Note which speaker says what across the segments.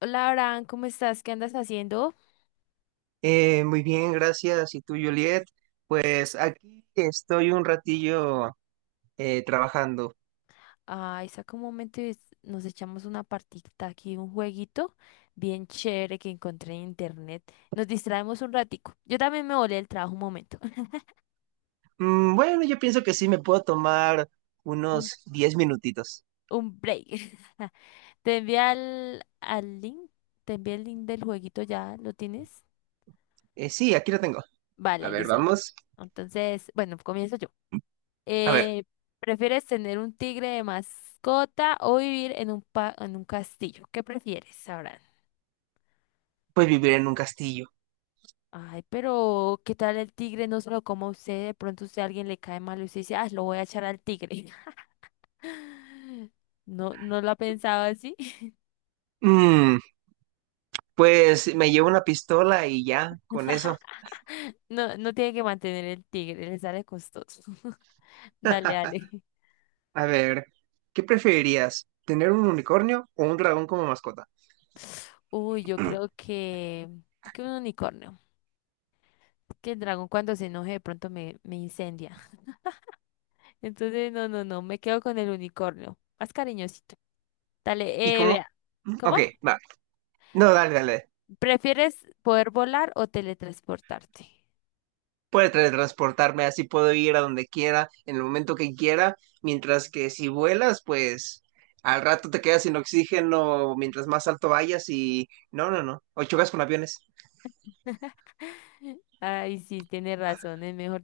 Speaker 1: Hola, Abraham, ¿cómo estás? ¿Qué andas haciendo?
Speaker 2: Muy bien, gracias. ¿Y tú, Juliet? Pues aquí estoy un ratillo trabajando.
Speaker 1: Ay, saca un momento y nos echamos una partita aquí, un jueguito bien chévere que encontré en internet. Nos distraemos un ratico. Yo también me volé del trabajo un momento.
Speaker 2: Bueno, yo pienso que sí me puedo tomar
Speaker 1: Un,
Speaker 2: unos 10 minutitos.
Speaker 1: un break. Te envié al link, te envié el link del jueguito, ¿ya lo tienes?
Speaker 2: Sí, aquí lo tengo. A
Speaker 1: Vale,
Speaker 2: ver,
Speaker 1: listo.
Speaker 2: vamos.
Speaker 1: Entonces, bueno, comienzo yo.
Speaker 2: A ver,
Speaker 1: Eh, ¿Prefieres tener un tigre de mascota o vivir en un, en un castillo? ¿Qué prefieres, Abraham?
Speaker 2: pues vivir en un castillo.
Speaker 1: Ay, pero ¿qué tal el tigre? No se lo coma usted, de pronto usted a alguien le cae mal y usted dice, ah, lo voy a echar al tigre. No, no lo ha pensado así.
Speaker 2: Mm, pues me llevo una pistola y ya, con eso.
Speaker 1: No, no tiene que mantener el tigre, le sale costoso. Dale, dale.
Speaker 2: A ver, ¿qué preferirías? ¿Tener un unicornio o un dragón como mascota?
Speaker 1: Uy, yo creo que un unicornio. Que el dragón cuando se enoje de pronto me incendia. Entonces, no, no, no, me quedo con el unicornio. Más cariñosito.
Speaker 2: ¿Y
Speaker 1: Dale,
Speaker 2: cómo?
Speaker 1: vea. ¿Cómo?
Speaker 2: Ok, va. No, dale, dale.
Speaker 1: ¿Prefieres poder volar o teletransportarte?
Speaker 2: Puede teletransportarme, así puedo ir a donde quiera, en el momento que quiera, mientras que si vuelas, pues al rato te quedas sin oxígeno mientras más alto vayas y no, no, no, o chocas con aviones.
Speaker 1: Ay, sí, tiene razón, es mejor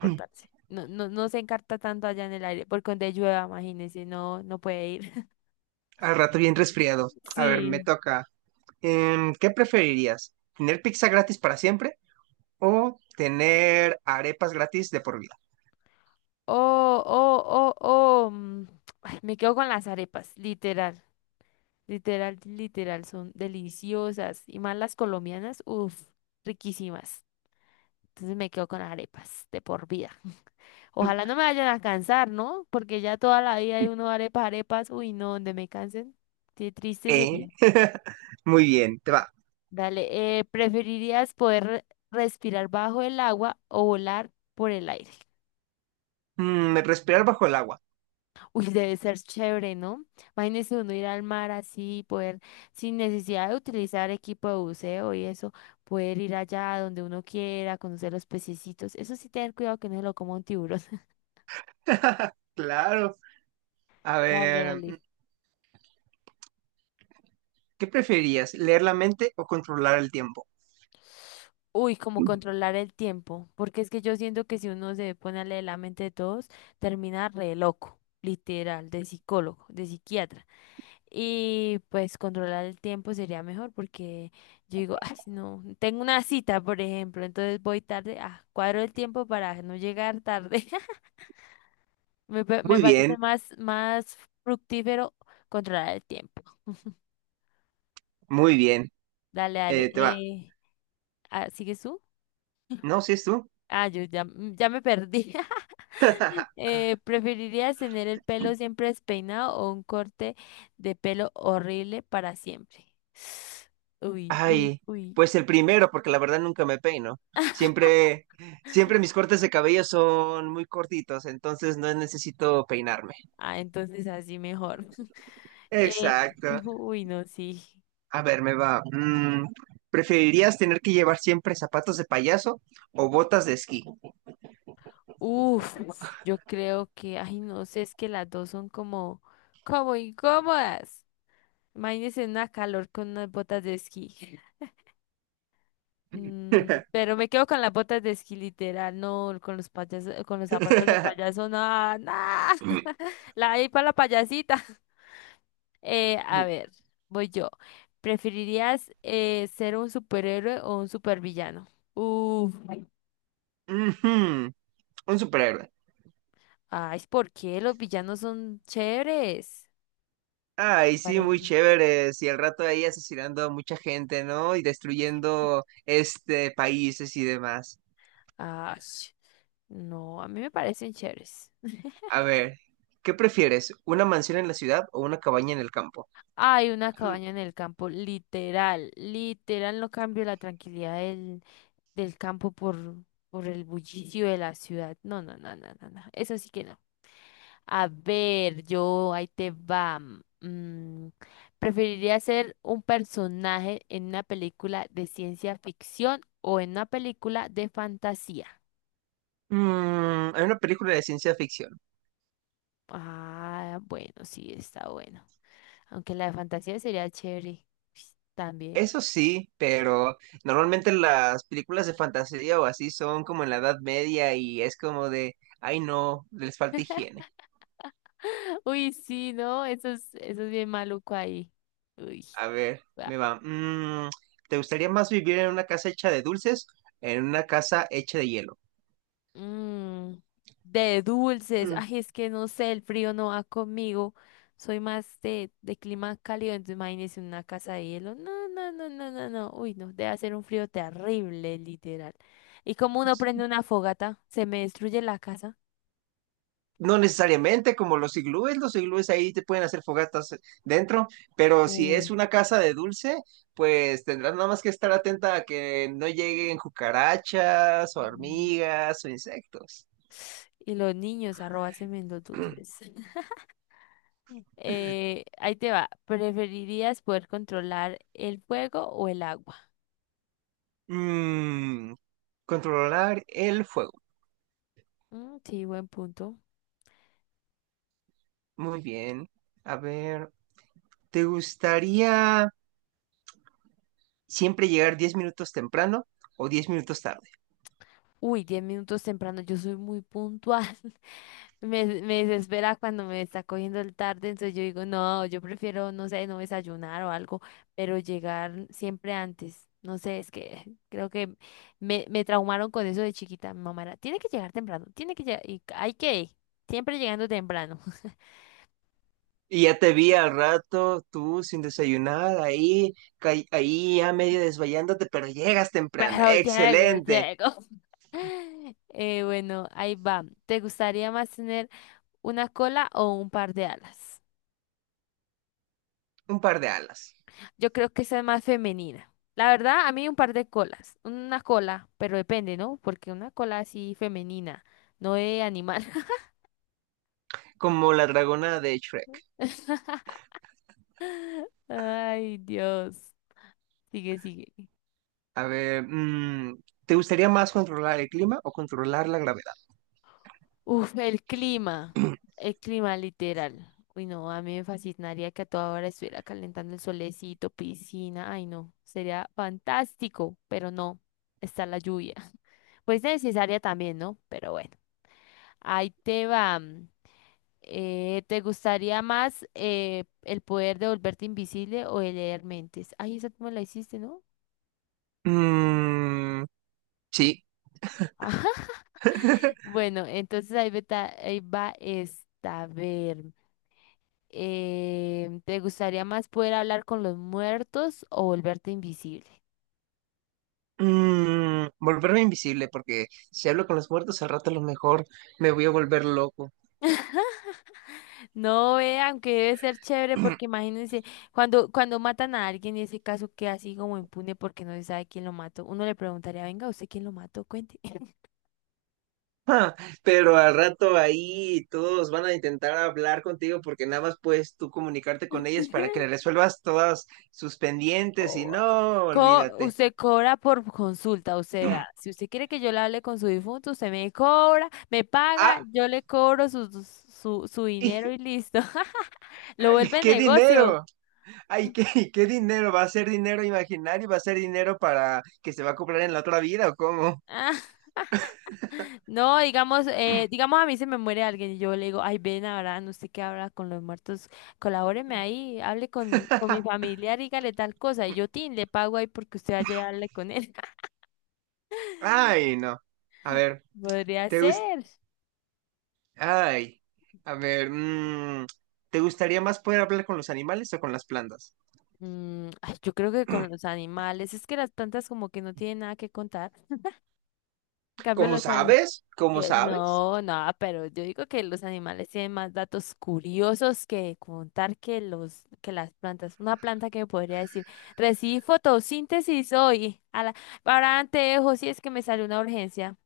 Speaker 1: No, no, no se encarta tanto allá en el aire, porque donde llueva, imagínese, no, no puede ir.
Speaker 2: Al rato bien resfriado. A ver, me
Speaker 1: Sí.
Speaker 2: toca. ¿Qué preferirías? ¿Tener pizza gratis para siempre o tener arepas gratis de por vida?
Speaker 1: Oh, oh, oh, oh. Ay, me quedo con las arepas, literal, literal, literal, son deliciosas. Y más las colombianas, uff, riquísimas. Entonces me quedo con las arepas, de por vida. Ojalá no me vayan a cansar, ¿no? Porque ya toda la vida hay uno arepas, arepas, uy, no, donde me cansen, qué triste sería.
Speaker 2: ¿Eh? Muy bien, te va.
Speaker 1: Dale, ¿preferirías poder respirar bajo el agua o volar por el aire?
Speaker 2: Respirar bajo el agua.
Speaker 1: Uy, debe ser chévere, ¿no? Imagínese uno ir al mar así, poder, sin necesidad de utilizar equipo de buceo y eso, poder ir allá donde uno quiera, conocer los pececitos. Eso sí, tener cuidado que no se lo coma un tiburón.
Speaker 2: Claro. A
Speaker 1: Dale,
Speaker 2: ver,
Speaker 1: dale.
Speaker 2: ¿qué preferías, leer la mente o controlar el tiempo?
Speaker 1: Uy, como controlar el tiempo, porque es que yo siento que si uno se pone a leer la mente de todos, termina re loco, literal, de psicólogo, de psiquiatra. Y pues controlar el tiempo sería mejor porque yo digo, ay, no, tengo una cita, por ejemplo, entonces voy tarde, ah, cuadro el tiempo para no llegar tarde. Me
Speaker 2: Muy
Speaker 1: parece
Speaker 2: bien,
Speaker 1: más, más fructífero controlar el tiempo.
Speaker 2: muy bien.
Speaker 1: Dale, dale.
Speaker 2: Te va.
Speaker 1: Ah, ¿sigues tú?
Speaker 2: No, si es tú.
Speaker 1: Ah, yo ya, ya me perdí. ¿Preferirías tener el pelo siempre despeinado o un corte de pelo horrible para siempre? Uy, uy,
Speaker 2: Ay,
Speaker 1: uy.
Speaker 2: pues el primero, porque la verdad nunca me peino. Siempre, Siempre mis cortes de cabello son muy cortitos, entonces no necesito peinarme.
Speaker 1: Ah, entonces así mejor. Eh,
Speaker 2: Exacto.
Speaker 1: uy, no, sí.
Speaker 2: A ver, me va. ¿Preferirías tener que llevar siempre zapatos de payaso o botas de esquí?
Speaker 1: Uf, yo creo que, ay, no sé, es que las dos son como, como incómodas. Imagínense una calor con unas botas de esquí. Mm, pero me quedo con las botas de esquí, literal, no, con los payasos, con los zapatos de payaso, no, no. La ahí para la payasita. A
Speaker 2: Ujú.
Speaker 1: ver, voy yo. ¿Preferirías ser un superhéroe o un supervillano? Uf.
Speaker 2: Un superhéroe.
Speaker 1: Ay, ¿por qué? Los villanos son chéveres.
Speaker 2: Ay, sí,
Speaker 1: Parece.
Speaker 2: muy chévere. Y al rato ahí asesinando a mucha gente, ¿no? Y destruyendo este países y demás.
Speaker 1: Ay, no, a mí me parecen chéveres.
Speaker 2: A ver, ¿qué prefieres? ¿Una mansión en la ciudad o una cabaña en el campo?
Speaker 1: Hay una cabaña en el campo, literal, literal, no cambio la tranquilidad del, del campo por el bullicio de la ciudad. No, no, no, no, no, no, eso sí que no. A ver, yo, ahí te va. Mm, ¿Preferiría ser un personaje en una película de ciencia ficción o en una película de fantasía?
Speaker 2: Mm, hay una película de ciencia ficción.
Speaker 1: Ah, bueno, sí, está bueno. Aunque la de fantasía sería chévere pues, también.
Speaker 2: Eso sí, pero normalmente las películas de fantasía o así son como en la Edad Media y es como de, ay no, les falta higiene.
Speaker 1: Uy, sí, ¿no? Eso es bien maluco ahí. Uy.
Speaker 2: A ver,
Speaker 1: Va.
Speaker 2: me va. ¿Te gustaría más vivir en una casa hecha de dulces, en una casa hecha de hielo?
Speaker 1: Mm, de dulces.
Speaker 2: Mm.
Speaker 1: Ay, es que no sé, el frío no va conmigo. Soy más de clima cálido, entonces imagínese una casa de hielo. No, no, no, no, no, no. Uy, no, debe hacer un frío terrible, literal. ¿Y como uno prende una fogata? ¿Se me destruye la casa?
Speaker 2: No necesariamente como los iglúes ahí te pueden hacer fogatas dentro, pero si
Speaker 1: Uh,
Speaker 2: es una casa de dulce, pues tendrás nada más que estar atenta a que no lleguen cucarachas o hormigas o insectos.
Speaker 1: Y los niños, arroba semen los dulces. Ahí te va. ¿Preferirías poder controlar el fuego o el agua?
Speaker 2: Mm, Controlar el fuego.
Speaker 1: Mm, sí, buen punto.
Speaker 2: Muy bien. A ver, ¿te gustaría siempre llegar 10 minutos temprano o 10 minutos tarde?
Speaker 1: Uy, 10 minutos temprano, yo soy muy puntual. Me desespera cuando me está cogiendo el tarde, entonces yo digo, no, yo prefiero, no sé, no desayunar o algo, pero llegar siempre antes. No sé, es que creo que me traumaron con eso de chiquita. Mi mamá era, tiene que llegar temprano, tiene que llegar, y hay que ir, siempre llegando temprano.
Speaker 2: Y ya te vi al rato, tú sin desayunar, ahí, ahí ya medio desvayándote, pero llegas temprano.
Speaker 1: Pero llego,
Speaker 2: Excelente.
Speaker 1: llego. Bueno, ahí va. ¿Te gustaría más tener una cola o un par de alas?
Speaker 2: Un par de alas,
Speaker 1: Yo creo que esa es más femenina. La verdad, a mí un par de colas. Una cola, pero depende, ¿no? Porque una cola así femenina, no de animal.
Speaker 2: como la dragona de Shrek.
Speaker 1: Ay, Dios. Sigue, sigue.
Speaker 2: A ver, mm, ¿te gustaría más controlar el clima o controlar la gravedad?
Speaker 1: Uf, el clima literal. Uy, no, a mí me fascinaría que a toda hora estuviera calentando el solecito, piscina. Ay, no, sería fantástico, pero no, está la lluvia. Pues necesaria también, ¿no? Pero bueno, ahí te va. Mm, eh, ¿te gustaría más el poder de volverte invisible o el leer mentes? Ay, esa tú me la hiciste, ¿no?
Speaker 2: Mm, sí.
Speaker 1: Ajá. Bueno, entonces ahí va esta. A ver. ¿Te gustaría más poder hablar con los muertos o volverte invisible?
Speaker 2: Mm, volverme invisible, porque si hablo con los muertos al rato a lo mejor me voy a volver loco.
Speaker 1: No, vean aunque debe ser chévere porque imagínense, cuando matan a alguien y ese caso queda así como impune porque no se sabe quién lo mató, uno le preguntaría, venga, ¿usted quién lo mató? Cuente.
Speaker 2: Pero al rato ahí todos van a intentar hablar contigo porque nada más puedes tú comunicarte con ellas para que le resuelvas todas sus pendientes y
Speaker 1: O, ah,
Speaker 2: no, olvídate.
Speaker 1: usted cobra por consulta, o sea, si usted quiere que yo le hable con su difunto, usted me cobra, me paga,
Speaker 2: Ah,
Speaker 1: yo le cobro su dinero
Speaker 2: y-
Speaker 1: y listo. Lo
Speaker 2: ay,
Speaker 1: vuelve
Speaker 2: qué
Speaker 1: negocio.
Speaker 2: dinero. Ay, qué, qué dinero. ¿Va a ser dinero imaginario? ¿Va a ser dinero para que se va a comprar en la otra vida o cómo?
Speaker 1: No, digamos, digamos a mí se me muere alguien y yo le digo, ay, ven ahora, no sé qué habla con los muertos, colabóreme ahí, hable con mi familiar, dígale tal cosa, y yo, tin, le pago ahí porque usted vaya y hable con él.
Speaker 2: Ay, no. A ver,
Speaker 1: Podría
Speaker 2: ¿te gusta?
Speaker 1: ser.
Speaker 2: Ay, a ver, mm, ¿te gustaría más poder hablar con los animales o con las plantas?
Speaker 1: Mm, ay, yo creo que con los animales, es que las plantas como que no tienen nada que contar. En cambio,
Speaker 2: ¿Cómo
Speaker 1: los animales.
Speaker 2: sabes? ¿Cómo
Speaker 1: Que
Speaker 2: sabes?
Speaker 1: no, no, pero yo digo que los animales tienen más datos curiosos que contar que los que las plantas. Una planta que me podría decir, recibí fotosíntesis hoy, a la, para anteojos si es que me sale una urgencia.